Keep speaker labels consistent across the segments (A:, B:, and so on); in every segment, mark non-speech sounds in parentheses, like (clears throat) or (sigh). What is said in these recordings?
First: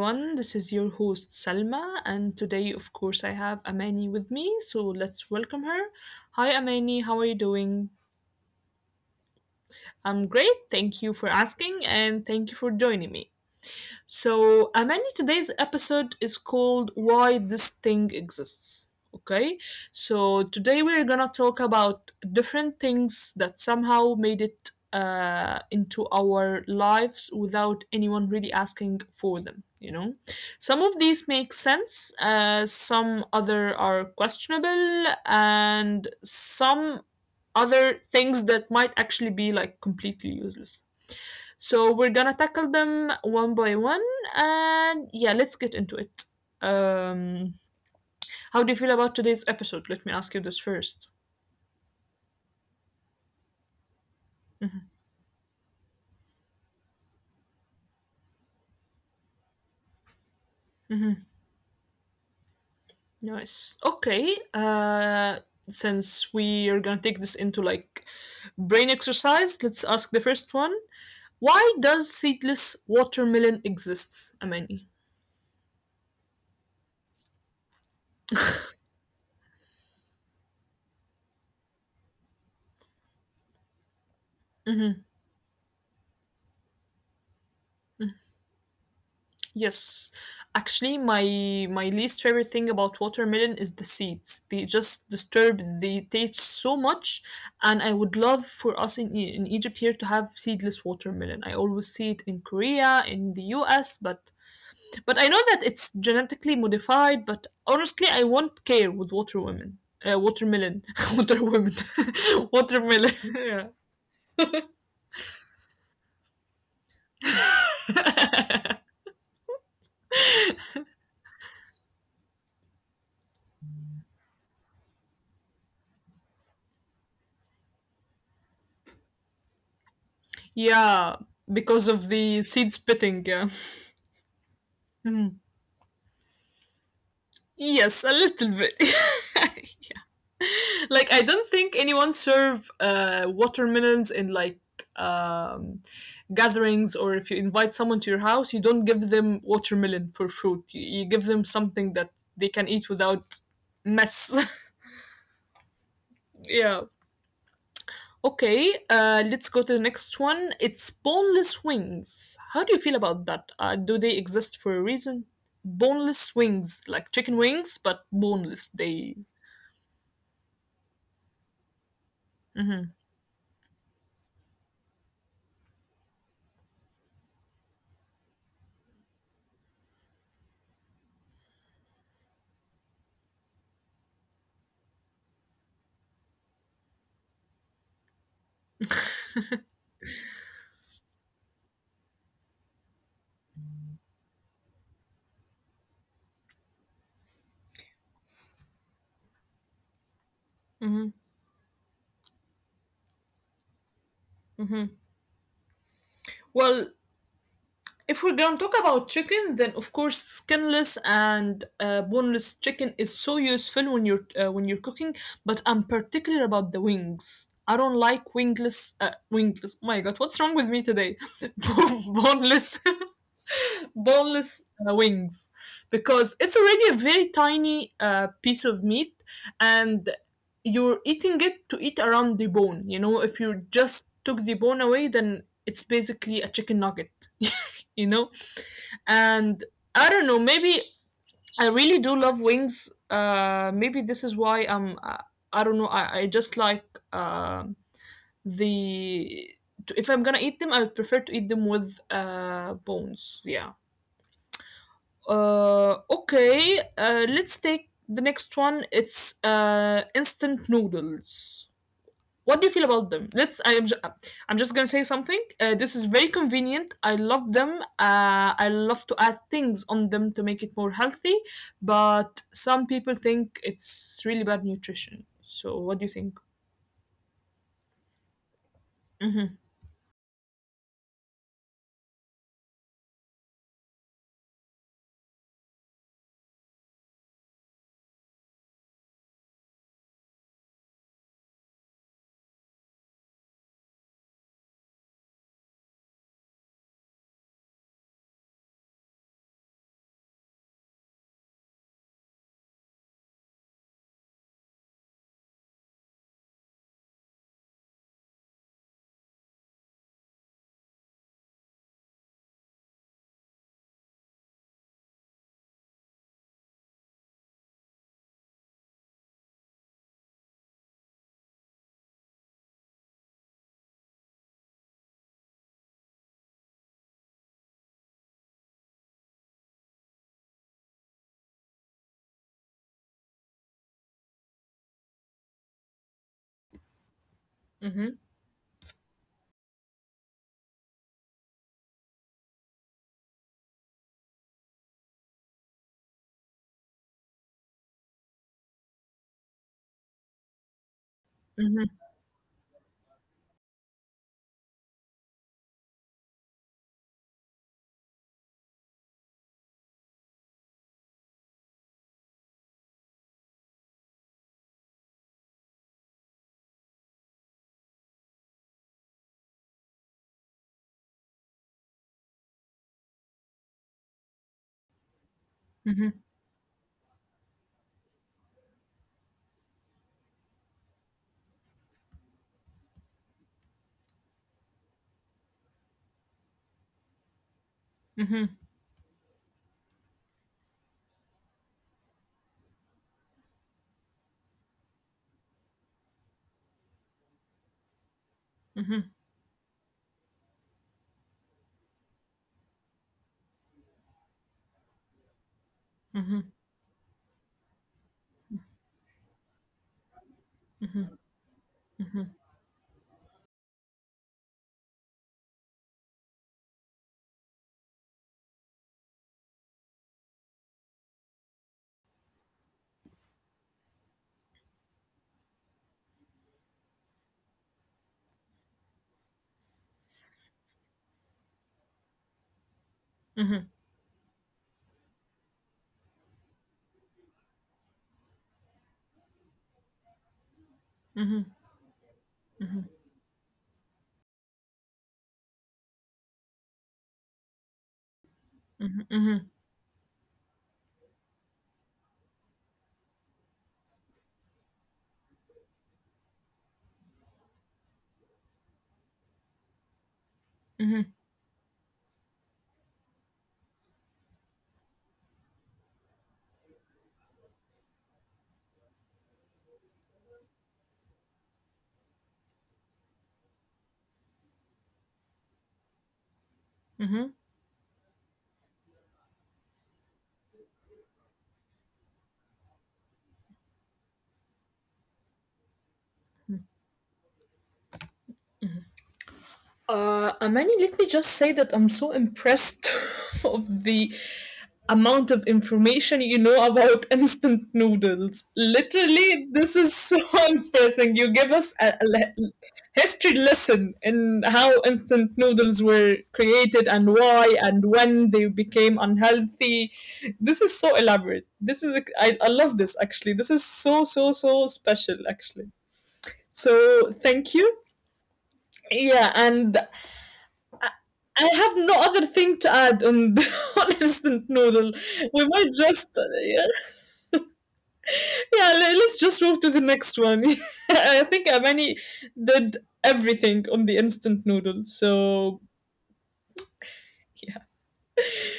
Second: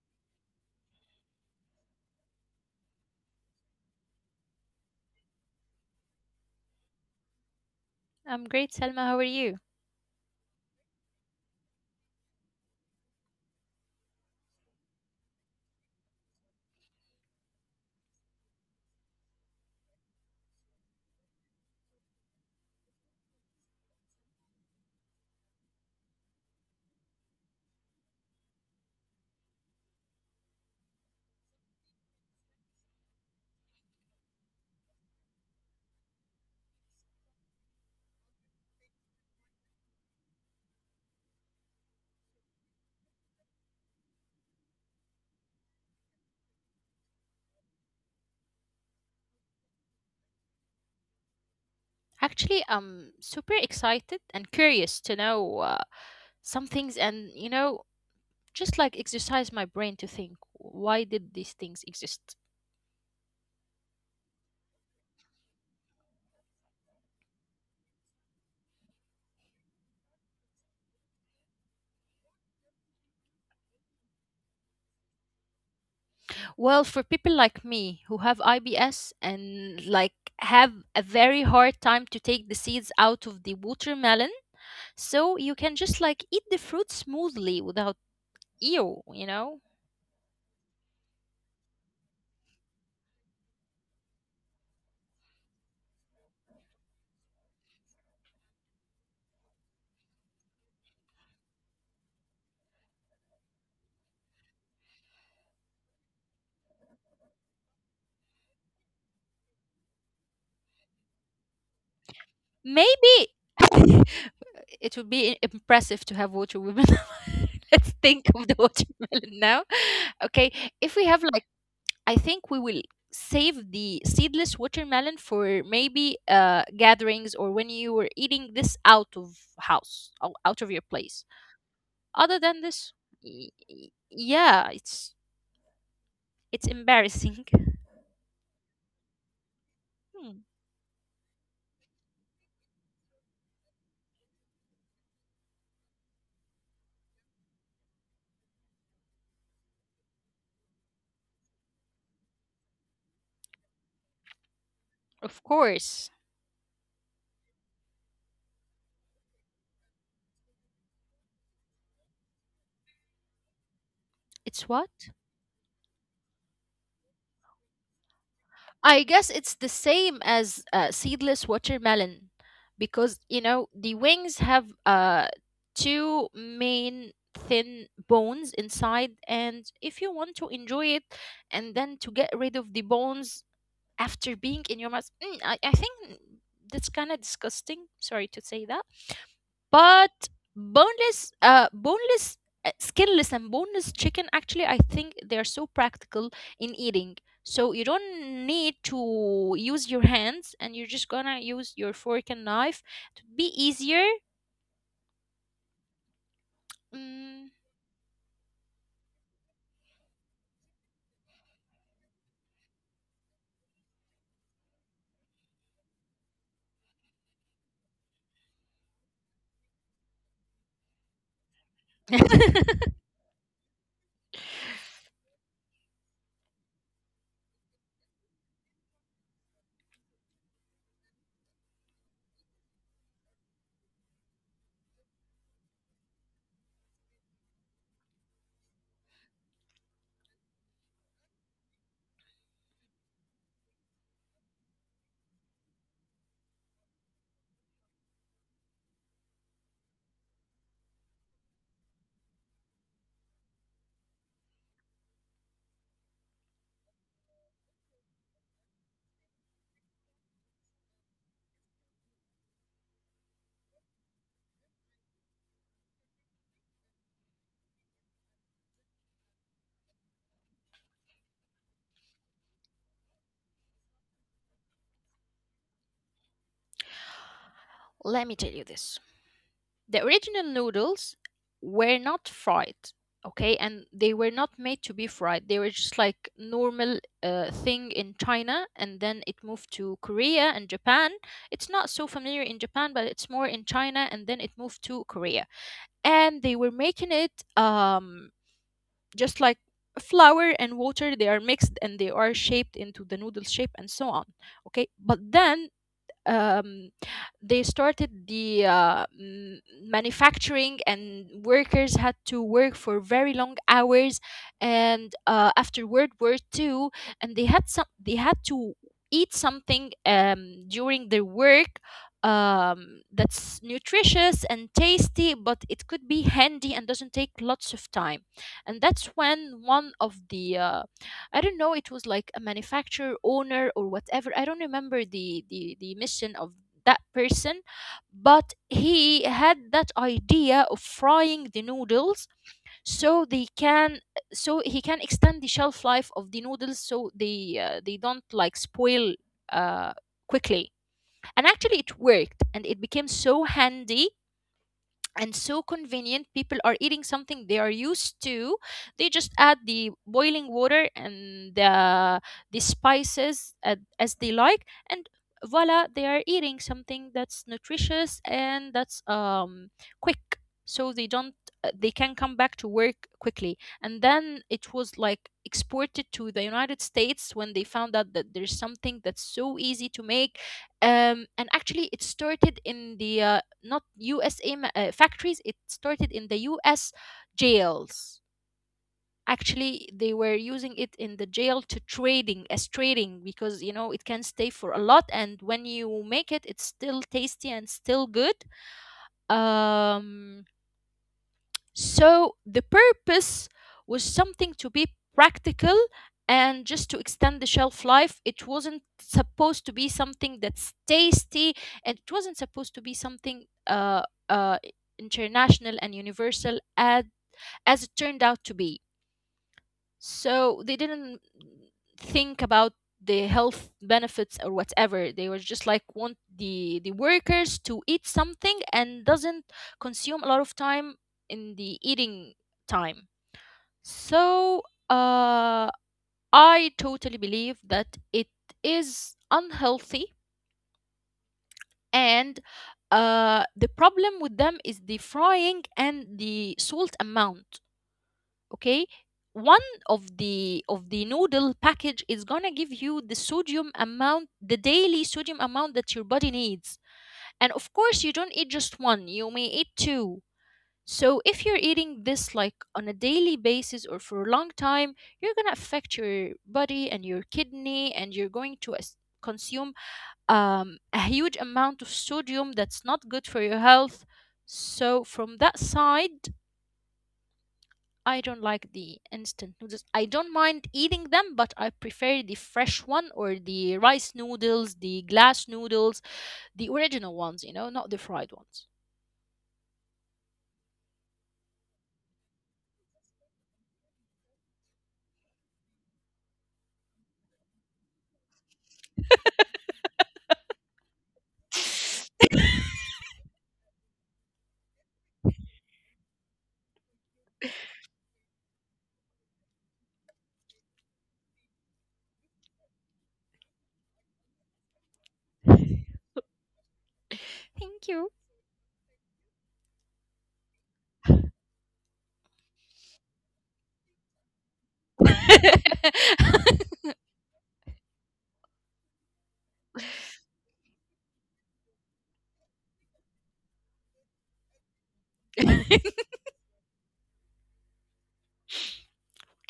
A: everyone. This is your host Salma, and today, of course, I have Amani with me. So let's welcome her. Hi, Amani. How are you doing?
B: I'm great, Selma. How are you?
A: I'm great. Thank you for asking, and thank you for joining me. So, Amani, today's episode is called Why This Thing Exists. Okay, so today we're gonna talk about different things that somehow made it into our lives without anyone really asking for them. Some of these make sense, some other are questionable, and some other things that might actually be like completely useless. So we're gonna tackle them one by one, and yeah, let's get into it. Um, how do you feel about today's episode? Let me ask you this first.
B: Actually, I'm super excited and curious to know some things and, you know, just like exercise my brain to think why did these things exist?
A: Nice. Okay. Since we are gonna take this into like brain exercise, let's ask the first one. Why does seedless watermelon exist, Amani?
B: Well, for people like me who have IBS and like have a very hard time to take the seeds out of the watermelon, so
A: Mm-hmm.
B: you can just like eat the fruit smoothly without ew, you know?
A: Yes. Actually, my least favorite thing about watermelon is the seeds. They just disturb the taste so much, and I would love for us in in Egypt here to have seedless watermelon. I always see it in Korea, in the US, but I know that it's genetically modified, but honestly, I won't care with watermelon. Watermelon. (laughs) watermelon. (laughs)
B: Maybe
A: watermelon.
B: (laughs)
A: (laughs)
B: it would be impressive to have watermelon. (laughs) Let's think of the
A: yeah. (laughs)
B: watermelon now. Okay, if we have like, I think we will save the seedless watermelon for maybe gatherings or when you were eating this out of house, out of your place.
A: Yeah, because
B: Other
A: of
B: than
A: the
B: this,
A: seed spitting. Yeah.
B: yeah, it's
A: Hmm.
B: it's embarrassing. (laughs)
A: Yes, a little bit. (laughs)
B: Hmm,
A: Like I don't think anyone serve watermelons in like um, gatherings or if you invite someone to your house, you don't give them watermelon for fruit. You give them something that they can eat without mess. (laughs)
B: of course,
A: yeah. Okay, let's go to the next one. It's boneless wings. How do you feel about that?
B: it's
A: Do they
B: what.
A: exist for a reason? Boneless wings, like chicken wings, but
B: I guess it's
A: boneless.
B: the
A: They.
B: same as seedless watermelon because you know
A: Hmm
B: the wings have two main thin bones inside, and if you want to enjoy it and then to get rid of the bones after being in your mouth, I think that's kind of disgusting, sorry to say that, but boneless, skinless and boneless chicken, actually I think they are so practical in eating. So you don't need to use your hands, and you're just gonna use your
A: (laughs)
B: fork and knife to be easier.
A: Mhm.
B: Mm.
A: Well, if we're gonna talk about chicken, then of course skinless and boneless chicken is so useful when you're cooking. But I'm particular about the wings. I don't like wingless. Oh my God, what's wrong with me today? (laughs)
B: (laughs)
A: Boneless. (laughs) boneless wings because it's already a very tiny piece of meat and you're eating it to eat around the bone. If you just took the bone away then it's basically a chicken nugget. (laughs) You know, and I don't know, maybe I really do love wings. Uh maybe this is why I'm I don't know I just like um the if I'm gonna eat them I would prefer to eat them with bones. Yeah. Uh, okay, let's take the next one. It's instant noodles. What do you feel about them? I'm just gonna say something. This is very convenient. I love them. I love to add things on them to make it more healthy. But some people think it's really bad nutrition. So what do you think?
B: Let me tell you this. The original
A: Mm-hmm,
B: noodles were not fried, okay, and they were not made to be fried. They were just like normal thing in China, and then it moved to Korea and Japan. It's not so familiar in Japan, but it's more in China, and then it moved to Korea. And they were making it, just like flour and water, they are mixed and they are shaped into the noodle shape and so on. Okay, but then, um, they started the manufacturing, and workers had to work for very long hours, and after World War Two, and they had to eat something, during their work, that's nutritious and tasty, but it could be handy and doesn't take lots of time. And that's when one of the I don't know, it was like a manufacturer owner or whatever. I don't remember the mission of that person, but
A: mm-hmm,
B: he had that idea of frying the noodles, so they can so he can extend the shelf life of the noodles so they don't like spoil uh quickly. And actually it worked, and
A: mm-hmm,
B: it became so handy and so convenient. People are eating something they are used to. They just add the boiling water and the spices as they like, and voila, they are eating something that's nutritious and that's, quick, so they don't, they can come back to work quickly. And then it was like exported to the United
A: mm-hmm,
B: States when they found out that there's something that's so easy to make. And actually it started in the not USA factories, it started in the US jails. Actually, they were using it in the jail to trading, as trading, because you know it can stay for a lot, and when you make it it's still tasty and still good.
A: mm-hmm,
B: um so the purpose was something to be practical and just to extend the
A: mm-hmm,
B: shelf life. It wasn't supposed to be something that's tasty, and it wasn't supposed to be something, uh, international and universal as it turned out to be. So they didn't think about the health benefits or whatever. They were just like want the workers to eat something and doesn't consume a lot of time in the eating time. So,
A: mm-hmm, mm-hmm,
B: uh, I totally believe that it is unhealthy, and the problem with them is the frying and the salt amount. Okay, one of the
A: mm-hmm,
B: noodle package is gonna give you the sodium amount, the daily sodium amount that your body needs. And of course you don't eat just one, you may eat two. So if you're eating this
A: mm-hmm.
B: like on a daily basis or for a long time, you're gonna affect your body and your kidney, and you're going to consume, a huge amount of sodium that's not good for your health. So from that side, I don't
A: Mm-hmm.
B: like the instant noodles. I don't mind eating them, but I prefer the fresh one or the rice noodles, the glass noodles, the original ones, you know, not the fried ones.
A: Amani, let me just say that I'm so impressed (laughs) of the amount of information you know about (laughs) instant noodles. Literally, this is so (laughs) impressing. You give us history lesson in how instant noodles were created and why and when they became unhealthy. This is so elaborate. I love this actually. This is so so
B: Thank
A: so special actually.
B: you.
A: So thank you. Yeah, and I have no other thing to add on, (laughs) on
B: (laughs)
A: instant noodle. We might just yeah, yeah le- Let's just move to the next one. (laughs) I think Amani did everything on the instant noodle. So yeah.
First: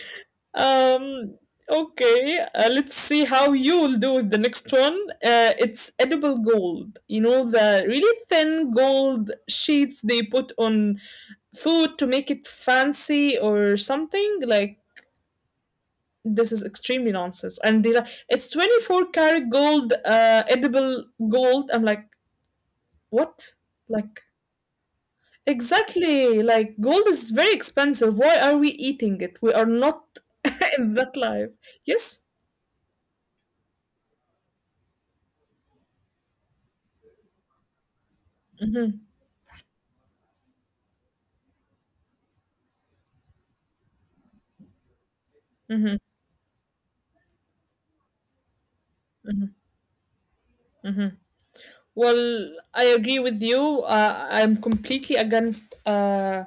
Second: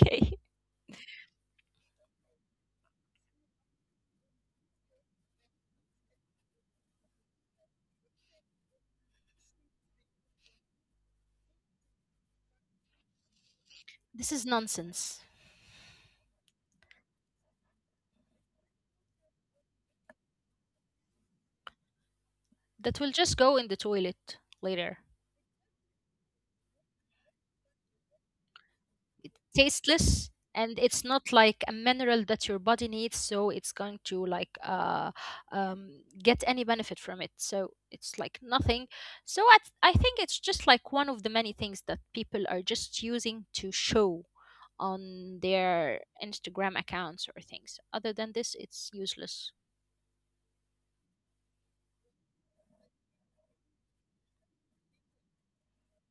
B: Okay.
A: Um okay, let's see how you'll do with the next one. It's edible gold. You know the really thin gold sheets they put on food to make it fancy or something like
B: This is nonsense.
A: this is extremely nonsense. And they're like, it's 24 karat gold, edible gold. I'm like,
B: That
A: what?
B: will just go in
A: Like,
B: the toilet later.
A: exactly. Like, gold is very expensive. Why are we eating it? We are not (laughs)
B: Tasteless,
A: in that
B: and
A: life.
B: it's not like
A: Yes?
B: a mineral that your body needs, so it's going to like, um, get any benefit from it, so it's like nothing. So I think it's just like one of the many things that people are just using to show on
A: Hmm.
B: their Instagram accounts or things. Other than this, it's useless.
A: Well, I agree with you. I'm completely against uh,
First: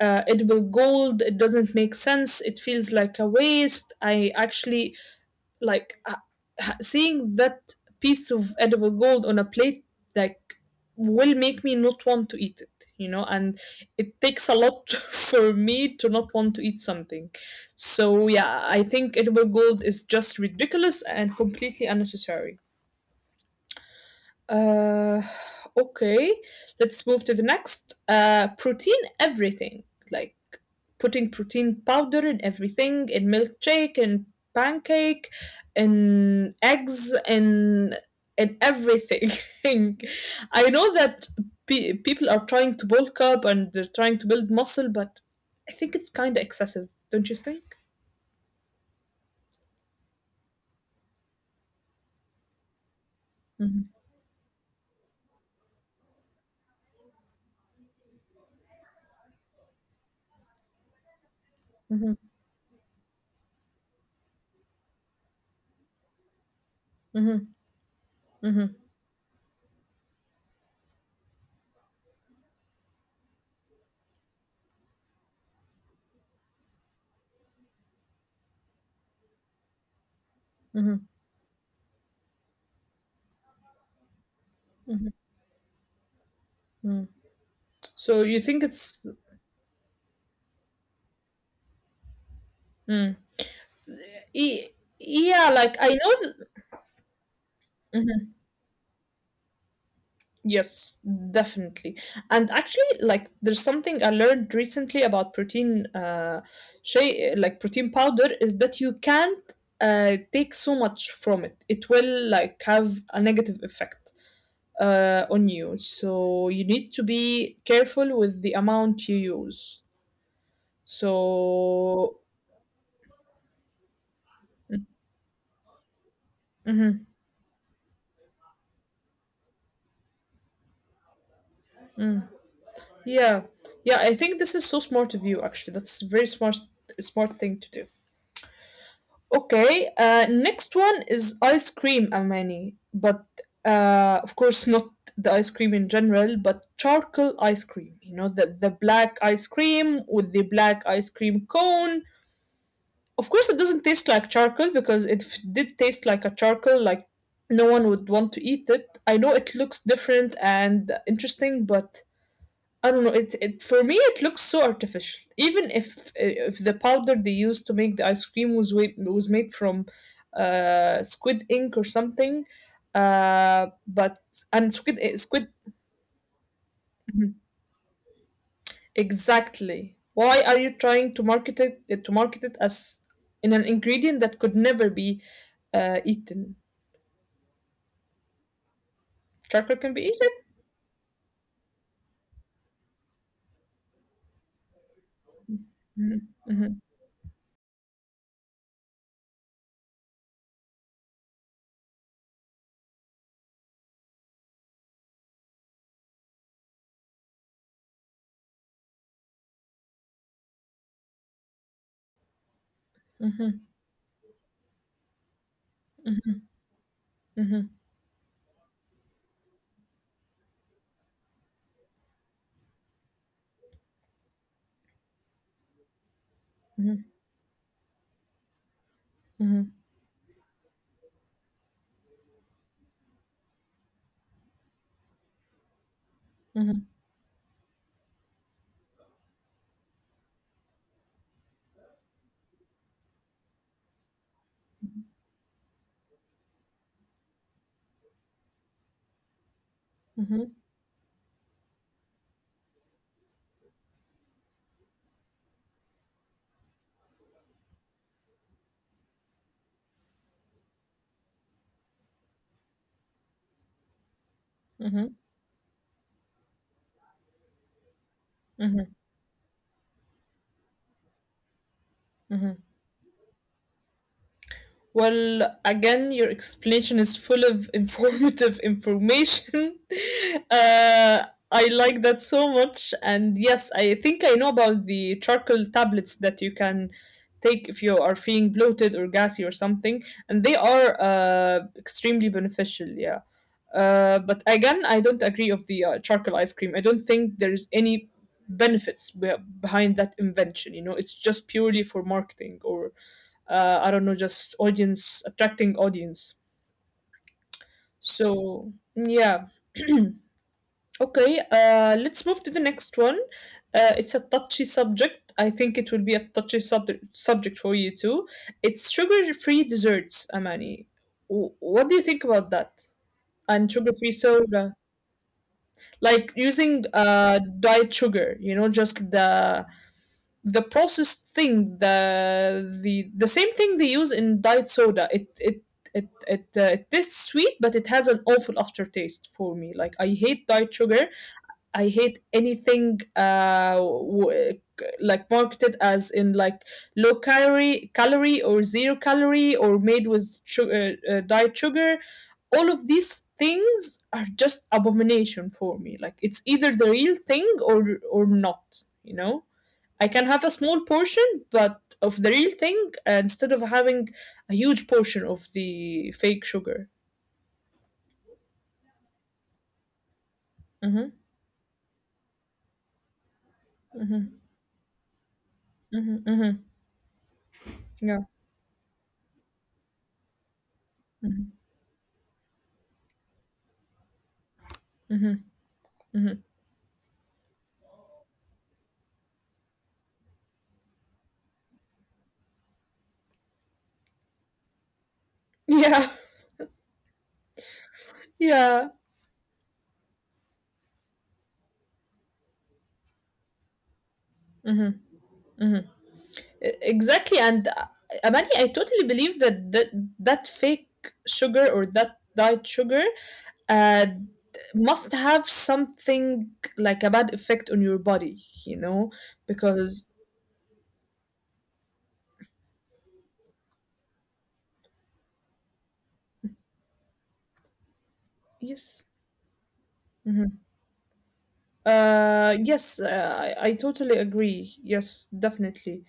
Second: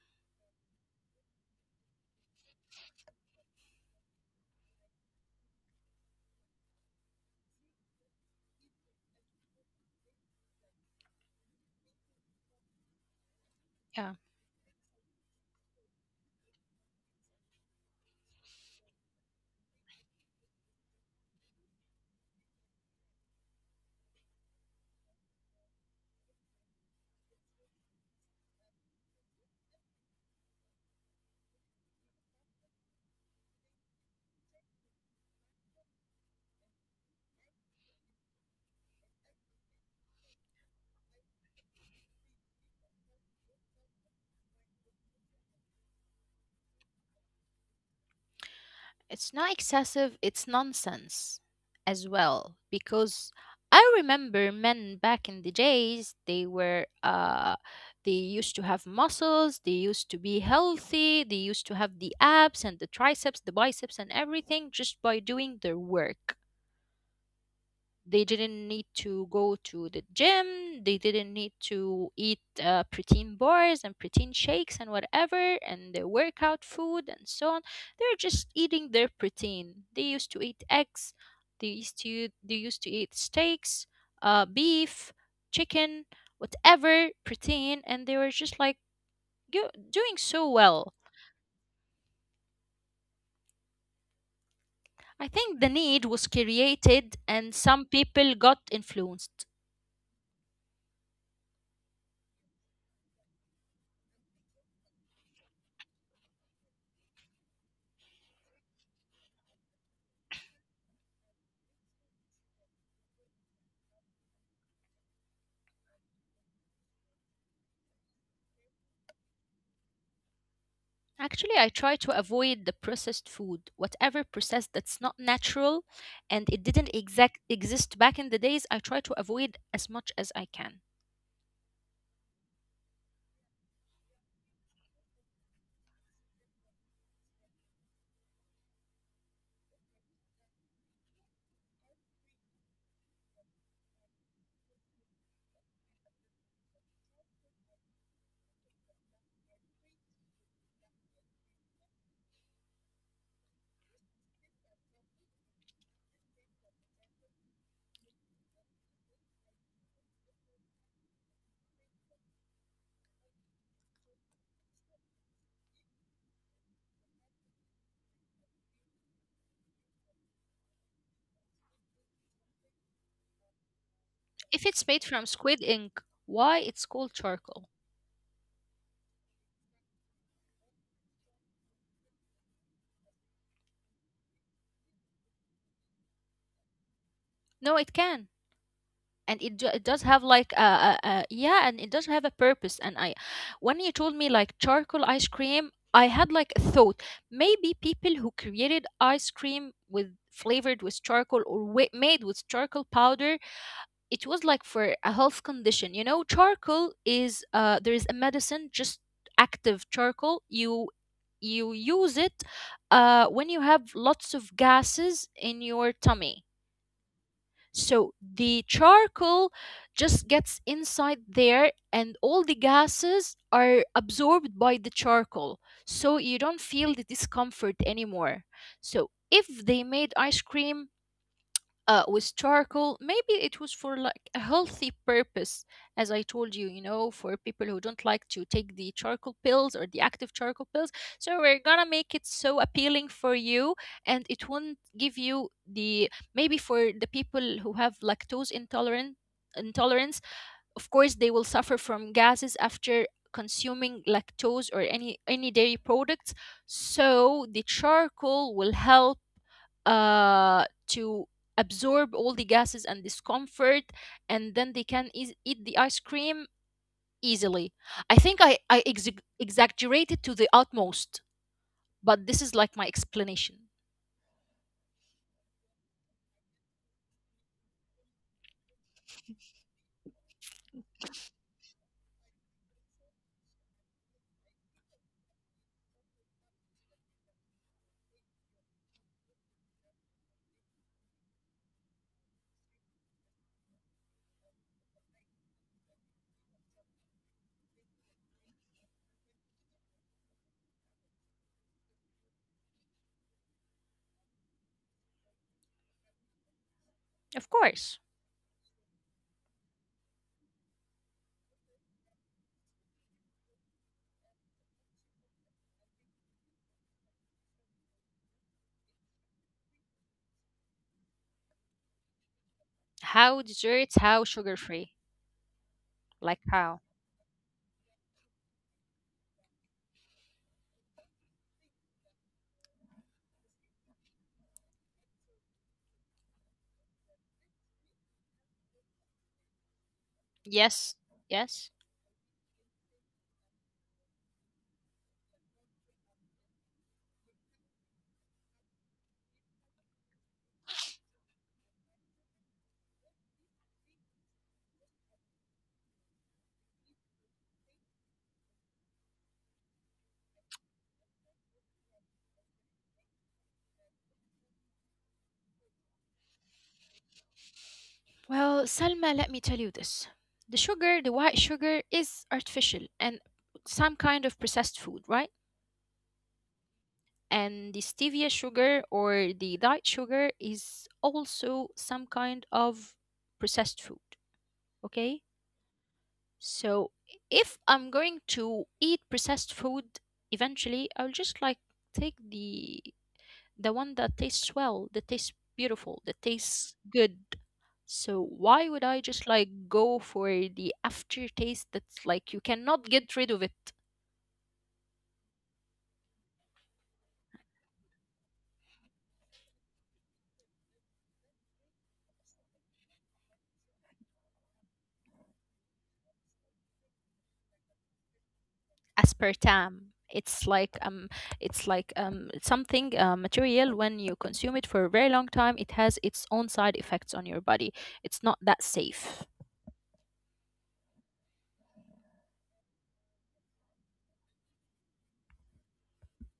A: uh, edible gold. It doesn't make sense. It feels like a waste. I actually like seeing that piece of edible gold on a plate like will make me not want to eat it, you know, and
B: Yeah.
A: it takes a lot (laughs) for me to not want to eat something. So yeah, I think edible gold is just ridiculous and completely unnecessary. Uh, okay, let's move to the next. Protein everything, like putting protein powder in everything, in milkshake, in pancake, in eggs, in everything. (laughs) I know that people are trying to bulk up and they're trying to build muscle, but I think it's kind of excessive, don't you think?
B: It's not excessive, it's nonsense as well. Because I
A: Mm-hmm,
B: remember men back in the days, they were, they used to have muscles, they used to be healthy, they used to have the
A: mm-hmm,
B: abs and the triceps, the biceps, and everything just by doing their work.
A: mm-hmm,
B: They didn't need
A: mm-hmm,
B: to go to the gym. They didn't need to eat protein bars and protein shakes and whatever and the workout food and so on. They're just eating their protein. They used to eat eggs.
A: mm-hmm.
B: They used to eat steaks, beef, chicken, whatever
A: Mm-hmm.
B: protein, and they were
A: So
B: just
A: you
B: like
A: think it's.
B: doing so well.
A: mm, Y-
B: I think
A: yeah,
B: the
A: like
B: need
A: I
B: was
A: know
B: created and some people got
A: Mhm.
B: influenced.
A: Yes, definitely. And actually like there's something I learned recently about protein, shay like protein powder, is that you can't take so much from it, it will like have a negative effect on you, so you need to be careful with the amount you use.
B: Actually, I try to
A: So
B: avoid the processed food, whatever processed that's not natural, and it didn't
A: mhm,
B: exact exist back in the days. I try to avoid as much as I can.
A: yeah. Yeah, I think this is so smart of you actually. That's a very smart thing to do. Okay, next one is ice cream, Amani. But of course, not the ice cream in general, but charcoal ice cream. You know, the black ice cream with the black ice cream cone. Of course, it doesn't taste like charcoal because did taste like a charcoal, like no one would want to eat it. I know it looks different and interesting, but I don't know. It for me it looks so artificial. Even if the powder they used to make the ice cream was was made from squid ink or something, but
B: If
A: and
B: it's made
A: squid
B: from
A: squid
B: squid ink, why it's called
A: Mhm.
B: charcoal?
A: Exactly. Why are you trying to market it to market it as in an ingredient that could never be eaten?
B: No, it can. And it, do, it
A: Charcoal
B: does
A: can be
B: have
A: eaten.
B: like a, yeah, and it does have a purpose. And I, when you told me like charcoal ice cream, I had
A: Mhm,
B: like a
A: mhm,
B: thought. Maybe people who created ice cream with flavored with charcoal or made with charcoal powder, it was like for a health condition. You know, charcoal is, there is a medicine, just active charcoal, you use it when you
A: mhm,
B: have lots of gases in your tummy.
A: mhm, mhm,
B: So the charcoal just gets inside there, and all the gases are absorbed by the charcoal, so you don't feel the discomfort anymore. So if
A: mhm,
B: they
A: mhm,
B: made ice cream with charcoal, maybe it was for like a healthy purpose, as I told you, you
A: mhm,
B: know, for people who don't like to take the charcoal pills or the active charcoal pills. So we're gonna make it so appealing for you, and it won't give you the, maybe for the people who have lactose intolerant intolerance.
A: mhm,
B: Of course, they will suffer from gases after consuming lactose or any dairy products. So the charcoal will help, to absorb all the gases and discomfort, and then they can eas
A: mhm,
B: eat the ice cream easily. I think I
A: mhm.
B: exaggerated to the utmost, but this is like my explanation.
A: Well, again, your explanation is full of informative (laughs) information. (laughs) uh, I like that so much. And yes, I think I know about the charcoal tablets that you can take if you are feeling bloated or gassy or something. And they are extremely beneficial, yeah. But again, I don't agree of the charcoal ice cream. I don't think there is any benefits behind that invention. You know, it's just purely for marketing or I don't know, just audience, attracting audience.
B: Of course.
A: So, yeah. Okay, let's move to the next one. It's a touchy subject. I think it will be a touchy subject for you too. It's sugar free desserts, Amani. What do you think about that?
B: How
A: And sugar
B: desserts,
A: free
B: how sugar
A: soda?
B: free.
A: Like
B: Like
A: using
B: how?
A: diet sugar, you know, just the processed thing the same thing they use in diet soda it tastes sweet but it has an awful aftertaste for me. Like I hate diet
B: Yes,
A: sugar.
B: yes.
A: I hate anything like marketed as in like low calorie or zero calorie or made with sugar, diet sugar. All of these things are just abomination for me. Like it's either the real thing or not, you know. I can have a small portion, but of the real thing, instead of having a huge portion of the fake sugar.
B: Well, Salma, let me tell you this. The sugar, the
A: Mm-hmm,
B: white sugar, is artificial and some kind
A: mm-hmm,
B: of processed food, right?
A: mm-hmm, mm-hmm.
B: And the
A: Yeah.
B: stevia sugar or the diet sugar is also some kind of processed food, okay? So if I'm going to eat processed food, eventually I'll just like take the one that tastes well, that tastes beautiful, that
A: Yeah. (laughs)
B: tastes good. So why would I
A: Yeah.
B: just like go for the aftertaste that's like you cannot get rid of it?
A: Mm-hmm. Exactly. And Amani, I totally believe that that fake sugar or that diet sugar uh, must have something like a bad effect on your body, you know,
B: Aspartame.
A: because
B: It's like, something, material. When you consume it for a very long time, it has its own side effects on your body. It's not that safe.
A: yes. Mm-hmm. Yes, I totally agree. Yes, definitely.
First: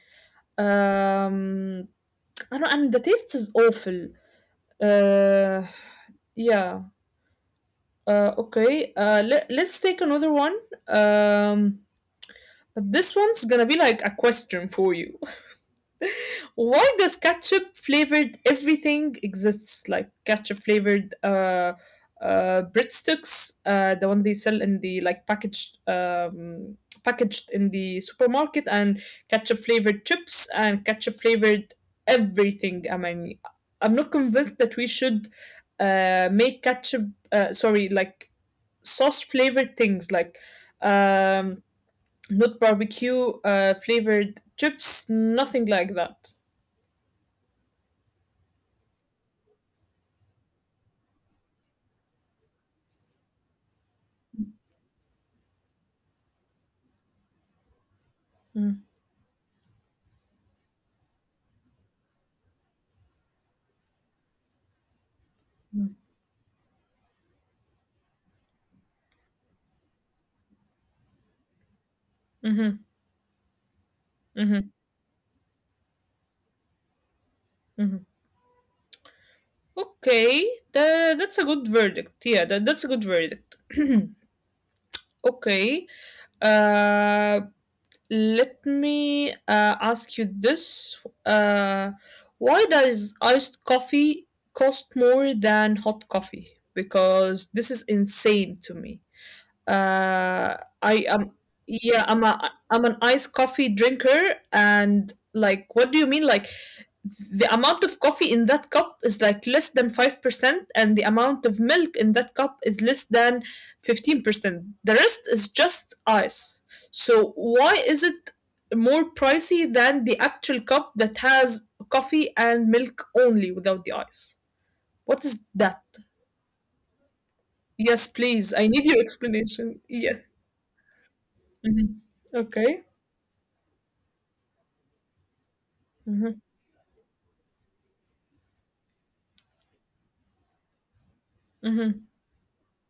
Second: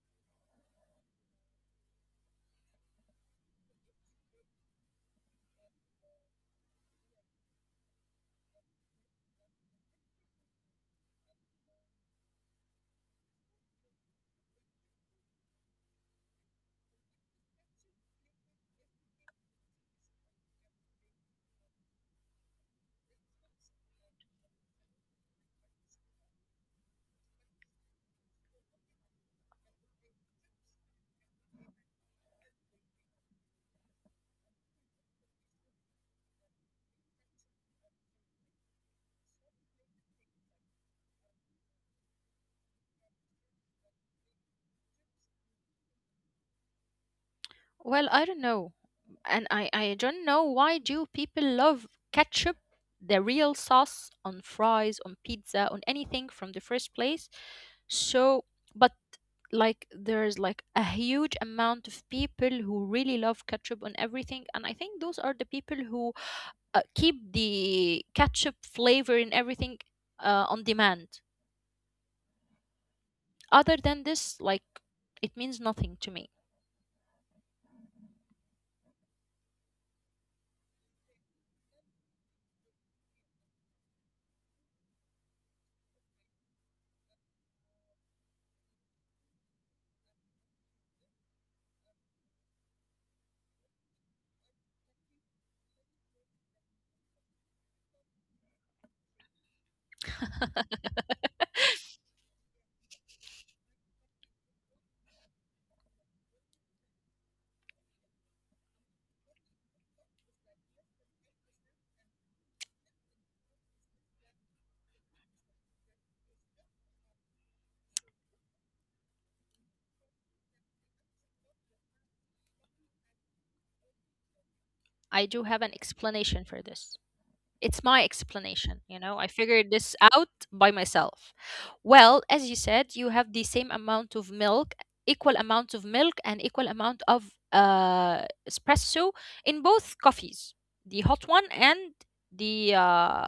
A: Um, I don't, and the taste is awful. Uh, yeah. Okay. Let's take another one. Um, but this one's gonna be like a question for you. Why does ketchup flavored everything exists, like ketchup flavored breadsticks, the one they sell in the like packaged, packaged in the supermarket, and ketchup flavored chips and ketchup flavored everything. I mean, I'm not convinced that we should make ketchup, sorry like sauce flavored things, like um not barbecue flavored chips, nothing like that.
B: Well, I don't know. And I don't know why do people love ketchup, the real sauce on fries, on pizza, on anything from the first place. So, but like there's like a huge amount of people who really love ketchup on everything, and I think those are the people
A: Mm.
B: who, keep the ketchup flavor in everything, on demand.
A: Mhm,
B: Other than this, like,
A: mhm,
B: it means nothing to me.
A: mhm. Okay, that that's a good verdict. Yeah, that that's a good verdict. (clears throat) Okay. Uh, let me ask you this. Uh, why does iced coffee cost more than hot coffee? Because this is insane to me. Uh, I am yeah, I'm a I'm an iced coffee drinker and like what do you mean? Like the amount of coffee in that cup is like less than 5%, and the amount of milk in that cup is less than 15%. The rest is just ice, so why is it more pricey than the actual cup that has coffee and milk only without the ice?
B: I do have
A: What
B: an
A: is that?
B: explanation for this. It's my
A: Yes
B: explanation,
A: please,
B: you
A: I
B: know.
A: need
B: I
A: your
B: figured this
A: explanation,
B: out
A: yeah.
B: by myself. Well,
A: Mhm.
B: as you said, you
A: Okay.
B: have the same amount of milk, equal amount of milk, and equal
A: Mhm.
B: amount of espresso in both coffees, the hot one and
A: Mhm.
B: the uh,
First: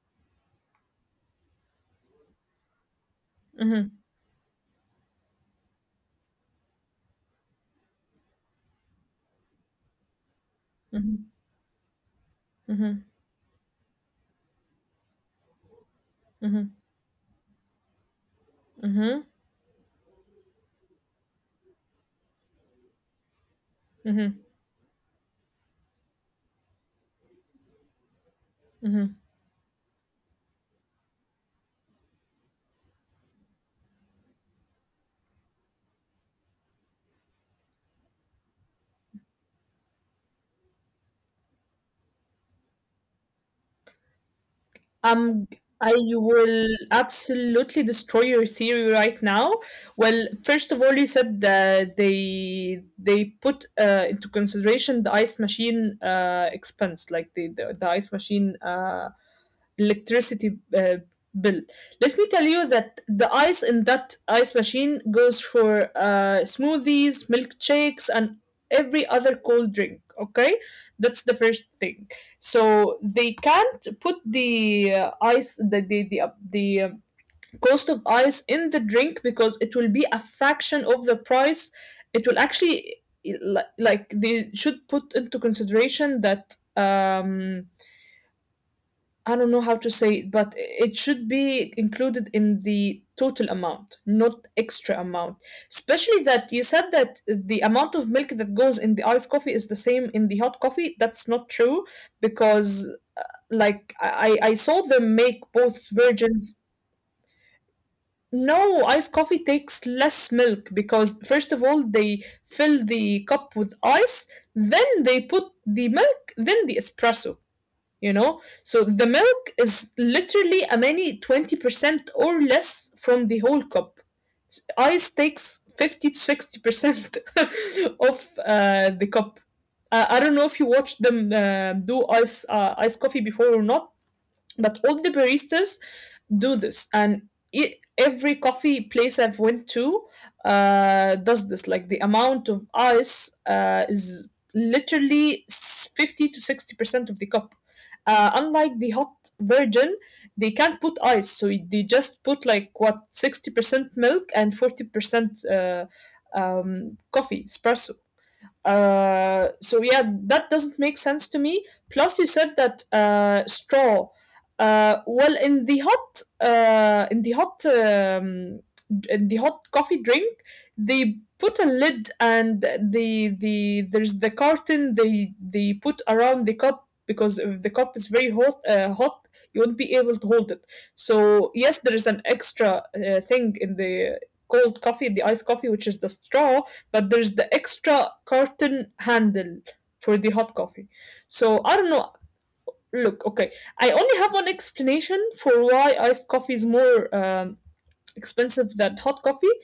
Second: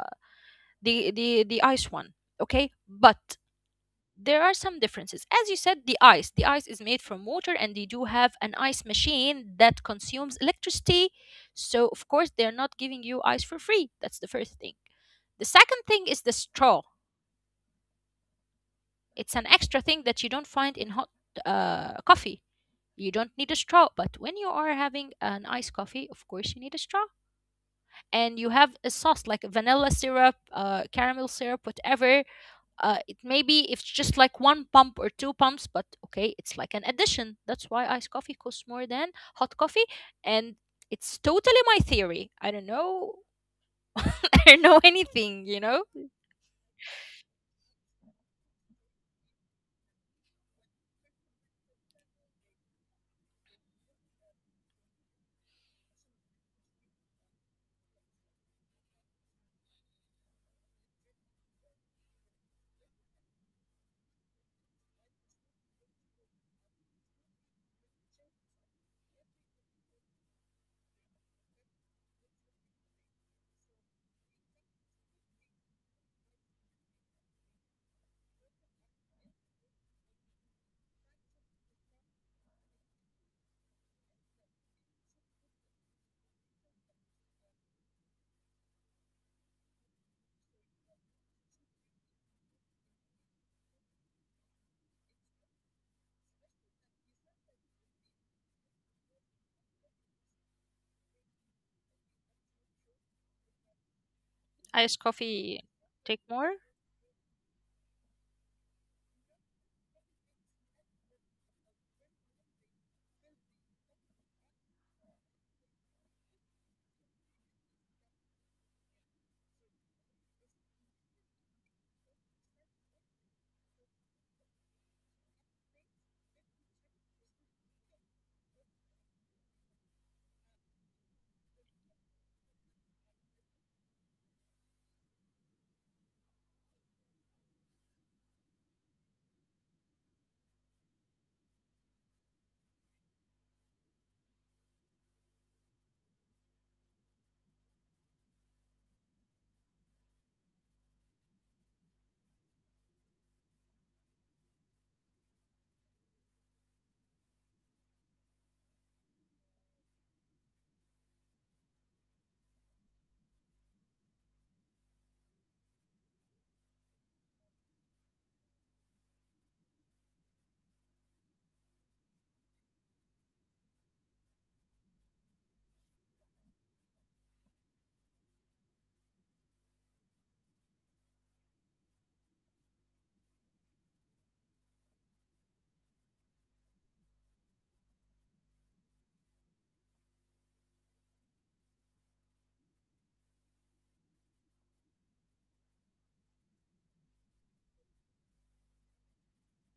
B: the ice one. Okay, but
A: Mhm.
B: there are some differences. As you said, the ice is made from water, and they do have an ice machine that consumes electricity.
A: Mhm.
B: So of course, they're not giving
A: Mhm.
B: you ice for free. That's the first thing. The second thing is the
A: Mhm.
B: straw.
A: Mhm.
B: It's an extra thing that you don't find in hot coffee. You don't need a straw, but when
A: Mhm.
B: you are having an iced coffee, of course you need a straw. And you have a sauce like vanilla syrup, caramel syrup, whatever. It maybe it's just like one pump or two pumps, but okay, it's like an addition. That's why iced coffee costs more than hot coffee, and it's totally my theory. I don't know. (laughs) I don't know anything.
A: Um,
B: You know,
A: I will absolutely destroy your theory right now. Well, first of all, you said that they put into consideration the ice machine expense, like the ice machine electricity bill. Let me tell you that the ice in that ice machine goes for smoothies, milkshakes, and every other cold drink. Okay, that's the first thing. So they can't put the ice, the cost of ice in the drink because it will be a fraction of the price. It will actually like, they should put into consideration that I don't know how to say it, but it should be included in the total amount, not extra amount. Especially that you said that the amount of milk that goes in the iced coffee is the same in the hot coffee. That's not true because, like, I I
B: iced
A: saw them make
B: coffee
A: both
B: take more.
A: versions. No, iced coffee takes less milk because, first of all, they fill the cup with ice, then they put the milk, then the espresso, you know. So the milk is literally a many 20% or less from the whole cup. Ice takes 50 to 60% (laughs) of the cup. I don't know if you watched them do ice coffee before or not, but all the baristas do this. And e every coffee place I've went to does this. Like, the amount of ice is literally 50 to 60% of the cup, unlike the hot virgin. They can't put ice, so they just put like what, 60% milk and 40% coffee espresso. So yeah, that doesn't make sense to me. Plus, you said that straw. Well, in the hot coffee drink, they put a lid, and there's the carton they put around the cup because if the cup is very hot, you won't be able to hold it. So yes, there is an extra thing in the cold coffee, the iced coffee, which is the straw, but there's the extra carton handle for the hot coffee. So I don't know. Look, okay, I only have one explanation for why iced coffee is more expensive than hot coffee.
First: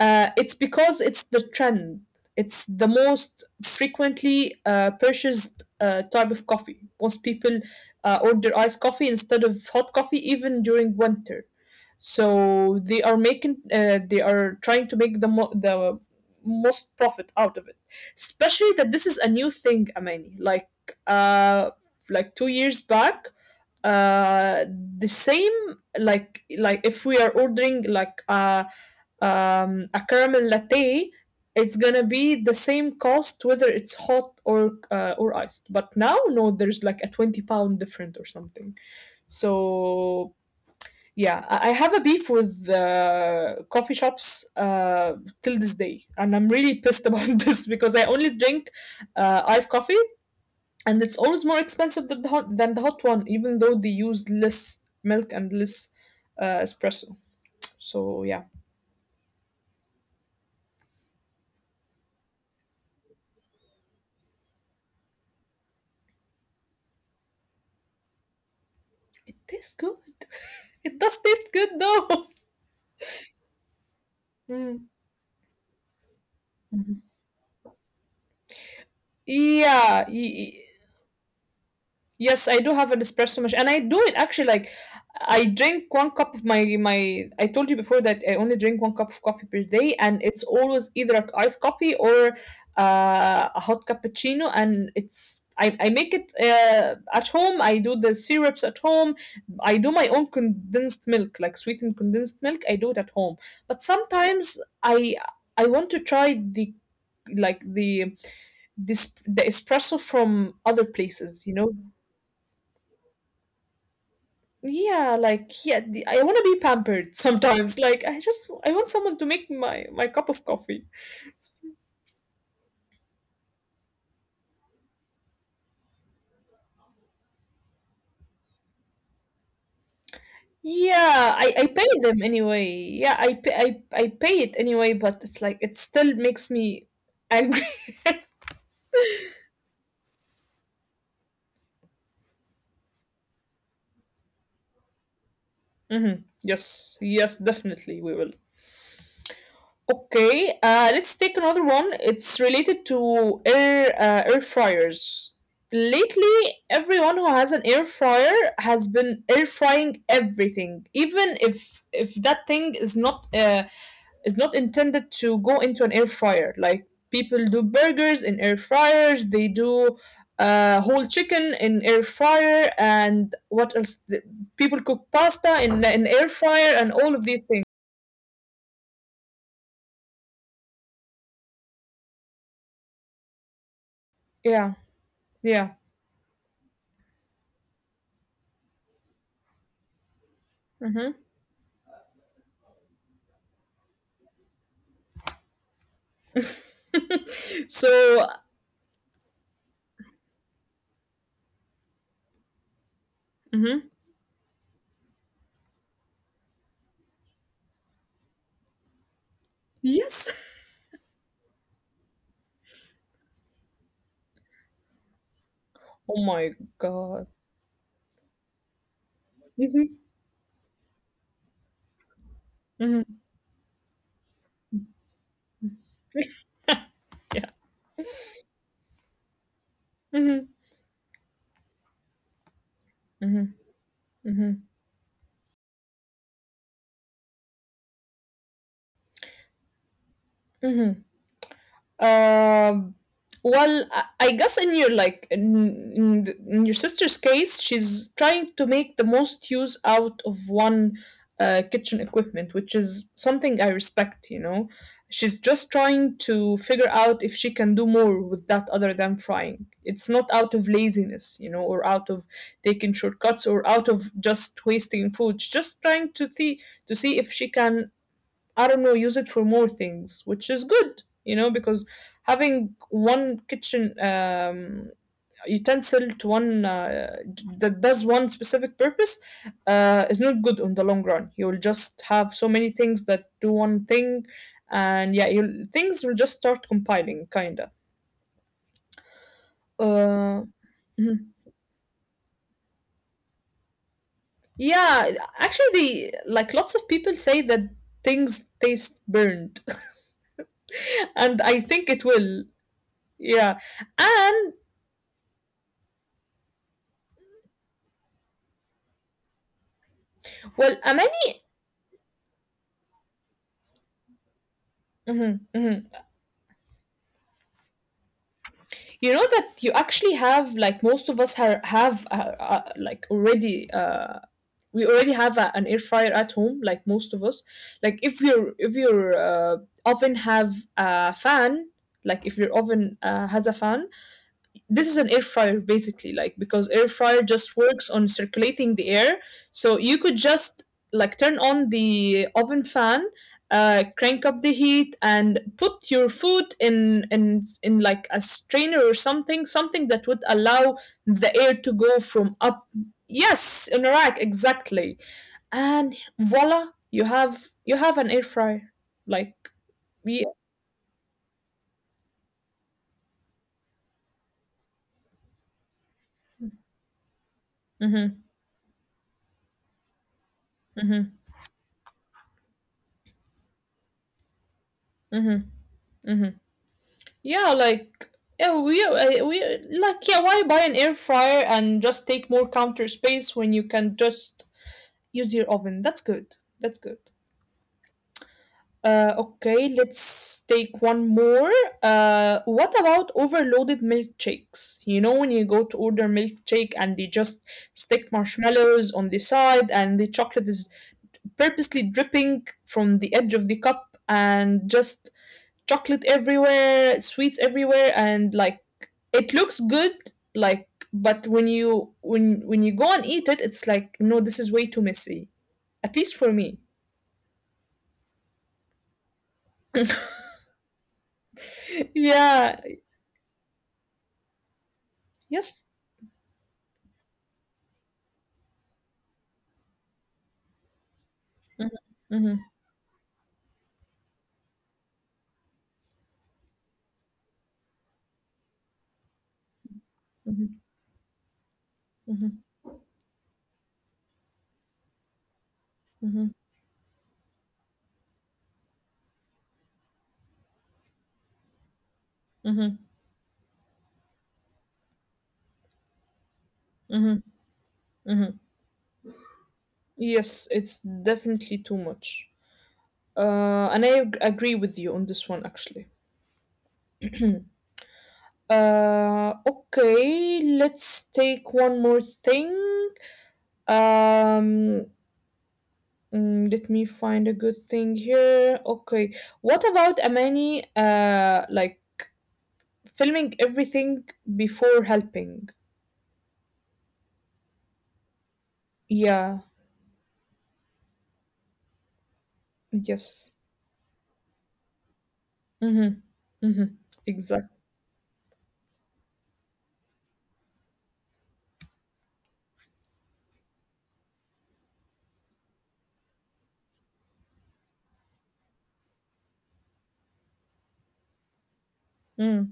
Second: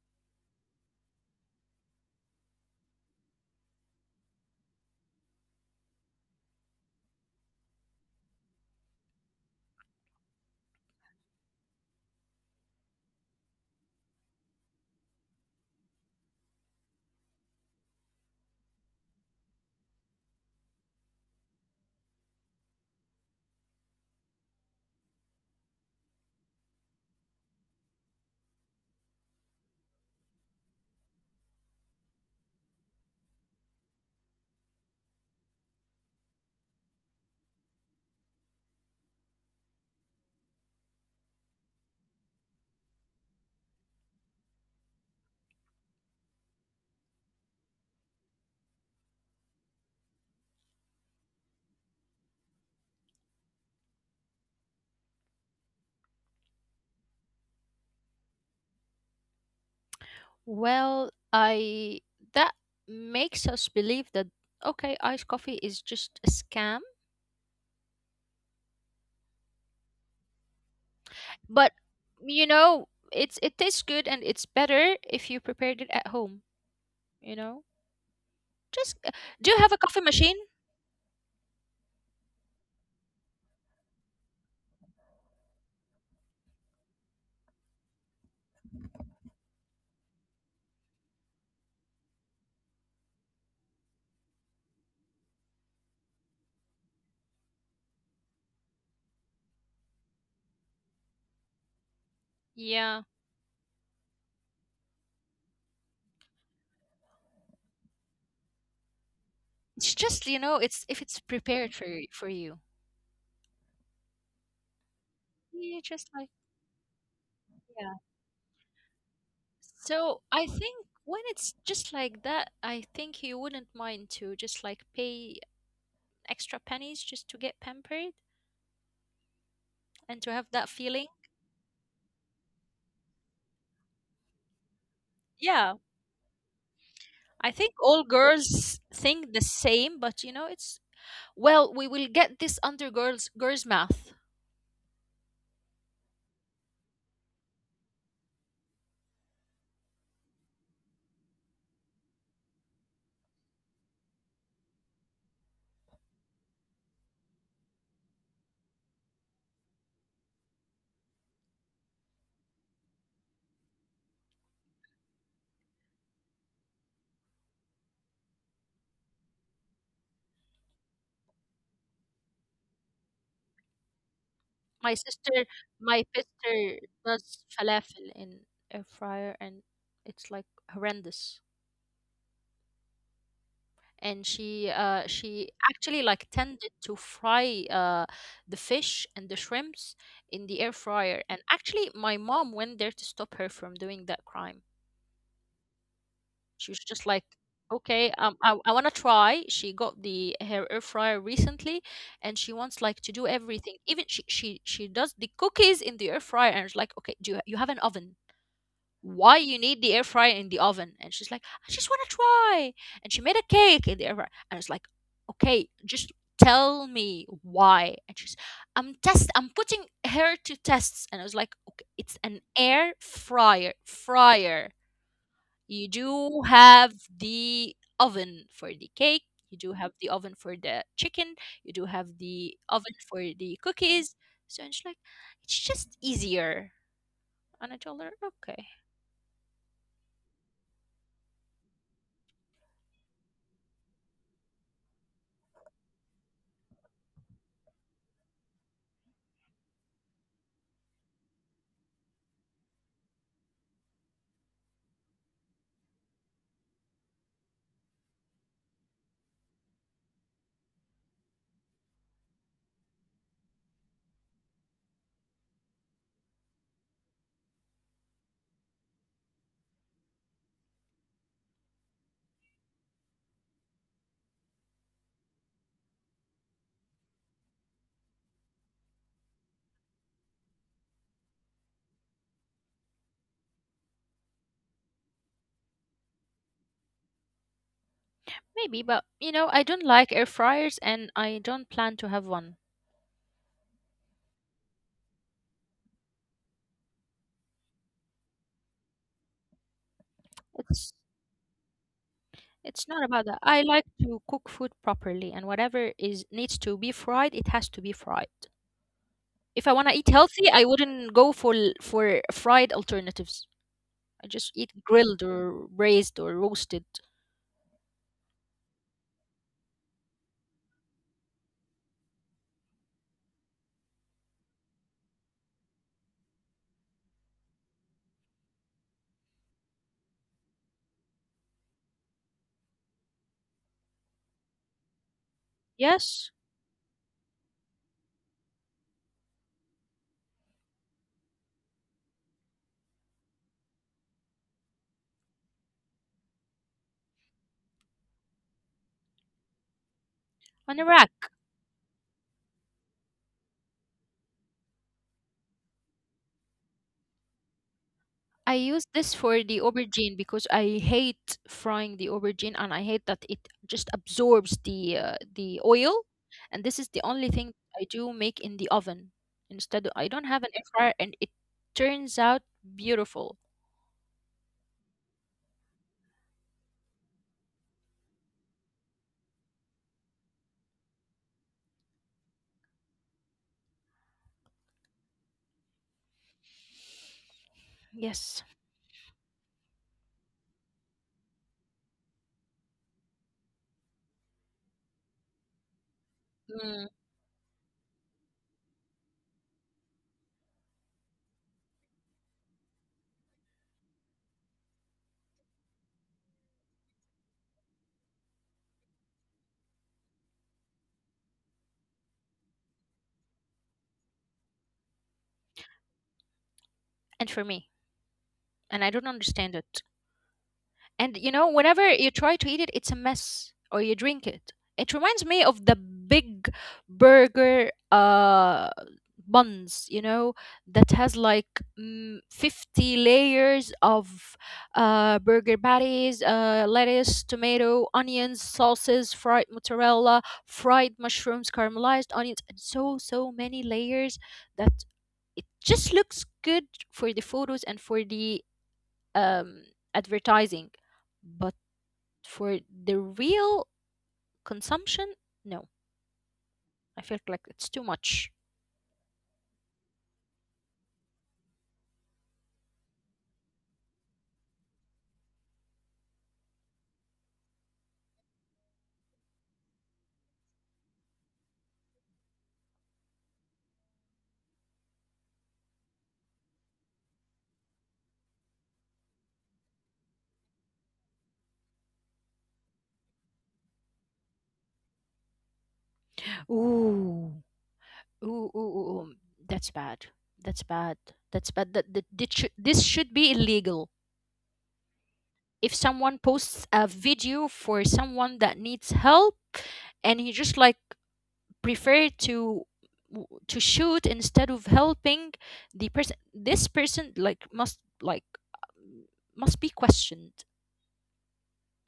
A: It's because it's the trend. It's the most frequently purchased type of coffee. Most people order iced coffee instead of hot coffee, even during winter. So they are making, they are trying to make the most profit out of it. Especially that this is a new thing, Amani. Uh, like 2 years back, the same. Like if we are ordering like a caramel latte, it's gonna be the same cost whether it's hot or iced. But now no, there's like a £20 different or something. So yeah, I have a beef with coffee shops till this day, and I'm really pissed about (laughs) this because I only drink iced coffee, and it's always more expensive than than the hot one, even though they use less milk and less espresso. So yeah.
B: Well, I that makes us believe that okay, iced coffee is just a scam,
A: It tastes good. (laughs) It does taste
B: but
A: good though. (laughs)
B: you know, it's it tastes good and it's
A: Mm.
B: better if you prepared it at home,
A: Mhm.
B: you know? Just do you have a coffee
A: Yeah,
B: machine?
A: yes, I do have an espresso machine, and I do it actually like, I drink one cup of my my. I told you before that I only drink one cup of coffee per day, and it's always either a iced coffee or a hot cappuccino, and I make it at home. I do the syrups at home. I do my own condensed milk, like sweetened condensed milk. I do
B: Yeah.
A: it at home. But sometimes I want to try the like the this the
B: It's
A: espresso
B: just, you know,
A: from
B: it's
A: other
B: if it's
A: places, you
B: prepared
A: know.
B: for y- for you.
A: Yeah, like
B: Yeah,
A: yeah,
B: just like
A: I want to be pampered sometimes.
B: yeah.
A: Like, I want someone to make my
B: So
A: cup
B: I
A: of
B: think
A: coffee.
B: when it's just like that, I think you wouldn't mind to just like pay extra pennies just to get pampered and to have that feeling.
A: Yeah, I pay them anyway. Yeah, I pay it anyway, but it's like
B: Yeah,
A: it still makes me
B: I think
A: angry.
B: all girls think the same, but you know, it's well, we will get this under girls math.
A: (laughs) Hmm. Yes, yes, definitely we will. Okay, let's take another one. It's related to air fryers. Lately, everyone who has an air fryer has been air frying everything, even if that thing is not intended to go into an air fryer. Like, people do burgers in air fryers, they do whole chicken in air fryer, and what else? People
B: My
A: cook
B: sister,
A: pasta in
B: my
A: an air
B: sister
A: fryer, and all of
B: does
A: these things.
B: falafel in air fryer, and it's like horrendous. And she,
A: Yeah,
B: uh, she
A: yeah.
B: actually like tended to fry the fish and the shrimps in the air
A: Mm-hmm.
B: fryer. And actually, my mom went there to stop her from doing that crime. She was just like,
A: (laughs)
B: "Okay,
A: So,
B: I want to try." She got the her air fryer recently, and she wants like to do
A: hmm.
B: everything. Even she does the cookies in the air fryer, and it's like, "Okay, do you, you have an oven? Why you need the air
A: Yes.
B: fryer in the oven?" And she's like, I just want to try. And she made a cake in the air fryer. And it's like, okay,
A: Oh my
B: just
A: god.
B: tell me why. And she's, I'm test.
A: Hmm.
B: I'm putting her to tests. And I was like, okay, it's an
A: Hmm.
B: air fryer, fryer. You do
A: Yeah.
B: have the oven for the cake. You do
A: Hmm.
B: have the oven for the chicken. You do have the
A: Hmm.
B: oven for the
A: Hmm.
B: cookies. So and she's like, it's just easier. And I told her, okay,
A: Hmm. Um, well, I guess in your like in your sister's case, she's trying to make the most use out of one kitchen equipment, which is something I respect. You know, she's just trying to figure out if she can do more with that other than frying. It's not out of laziness, you know, or out of taking shortcuts, or out of just wasting food. She's just trying to see if she can, I don't know, use it for more things, which is good, you know, because having one kitchen utensil to one that does one specific purpose is not good on the long run. You will just have so many things that do one thing, and yeah, you things will just start compiling, kinda.
B: maybe, but you know, I
A: Uh,
B: don't like air fryers and I don't plan to have one.
A: yeah, actually, they like lots of people say that things taste burned, (laughs) and
B: It's
A: I think it will.
B: it's
A: Yeah,
B: not about that. I like
A: and
B: to cook food properly and whatever is needs to be fried, it has to be fried. If I want to eat
A: well,
B: healthy, I
A: Amani.
B: wouldn't go for l- for fried alternatives. I just eat
A: Mhm,
B: grilled
A: mhm.
B: or braised or roasted.
A: You know that you actually have, like most of us are, have like already we already have an air fryer at home, like most of us. Like, if your uh, oven have a fan, like if your oven has a fan, this is an air fryer basically. Like, because air
B: Yes,
A: fryer just works on circulating the air. So you could just like turn on the oven fan, crank up the heat and put your food in like a strainer or something, something that would allow the
B: on a
A: air to
B: rack.
A: go from up. Yes, in a rack exactly. And voila, you have an air fryer.
B: I
A: Like,
B: use this for the
A: yeah.
B: aubergine because I hate frying the aubergine and I hate that it just absorbs the oil, and this is the only thing
A: Mhm,
B: I do make in the oven instead. I don't have an
A: mhm.
B: air fryer and it turns out beautiful.
A: Yeah, like yeah, we like yeah. Why buy an air fryer and just take more counter space when you can just use your oven? That's good. That's good.
B: Yes.
A: Okay, let's take one more. What about overloaded milkshakes? You know when you go to order milkshake and they just
B: Mm.
A: stick marshmallows on the side, and the chocolate is purposely dripping from the edge of the cup, and just chocolate everywhere, sweets everywhere, and like, it looks good, like, but when you when you go and eat it, it's like no, this is way too messy. At least for me.
B: And for me, and I don't understand it. And
A: (laughs)
B: you know, whenever
A: Yeah.
B: you try to eat it, it's a mess, or you drink it. It
A: Yes.
B: reminds me of the big burger buns, you know, that
A: Mm-hmm.
B: has like
A: Mm-hmm.
B: mm, 50 layers of burger patties, lettuce, tomato, onions, sauces, fried mozzarella, fried mushrooms,
A: Mm-hmm.
B: caramelized onions, and so, so many layers that it
A: Mm-hmm.
B: just looks good for the photos and for the um, advertising, but
A: Mm-hmm. Mm-hmm.
B: for the real consumption, no,
A: Mm-hmm.
B: I feel like
A: Mm-hmm.
B: it's too much.
A: Yes, it's definitely too much. And I agree with you on this one actually. Okay, let's take one more thing. Um, Mm, let me find a good thing here. Okay. What about Amani, like filming everything before helping?
B: Ooh, ooh, ooh, ooh,
A: Yeah.
B: ooh. That's bad. That's bad. That's bad. That should,
A: Yes.
B: this should be illegal.
A: Mm-hmm.
B: If
A: Mm-hmm.
B: someone posts a
A: Exactly.
B: video for someone that needs help and he just like prefer to w- to shoot instead of helping the person, this person like must be questioned.
A: Mm.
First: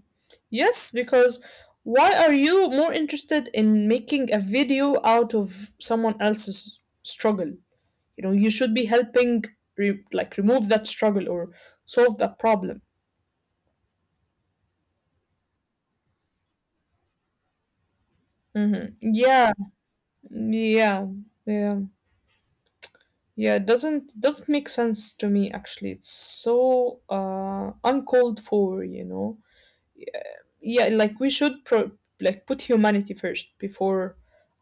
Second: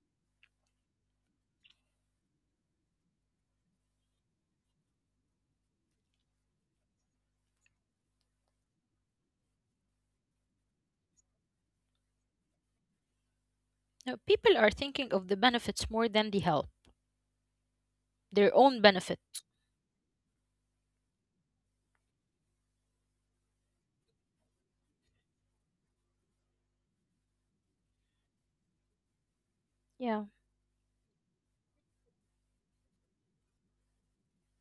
A: Yes, because why are you more interested in making a video out of someone else's struggle? You know, you should be helping, like, remove that struggle or solve that problem.
B: Now, people are thinking of the benefits more than the help. Their own
A: Mm-hmm.
B: benefit.
A: Yeah. Yeah. Yeah. Yeah, it doesn't make sense to me actually. It's so uncalled for, you know.
B: Yeah.
A: Yeah, like we should put humanity first before,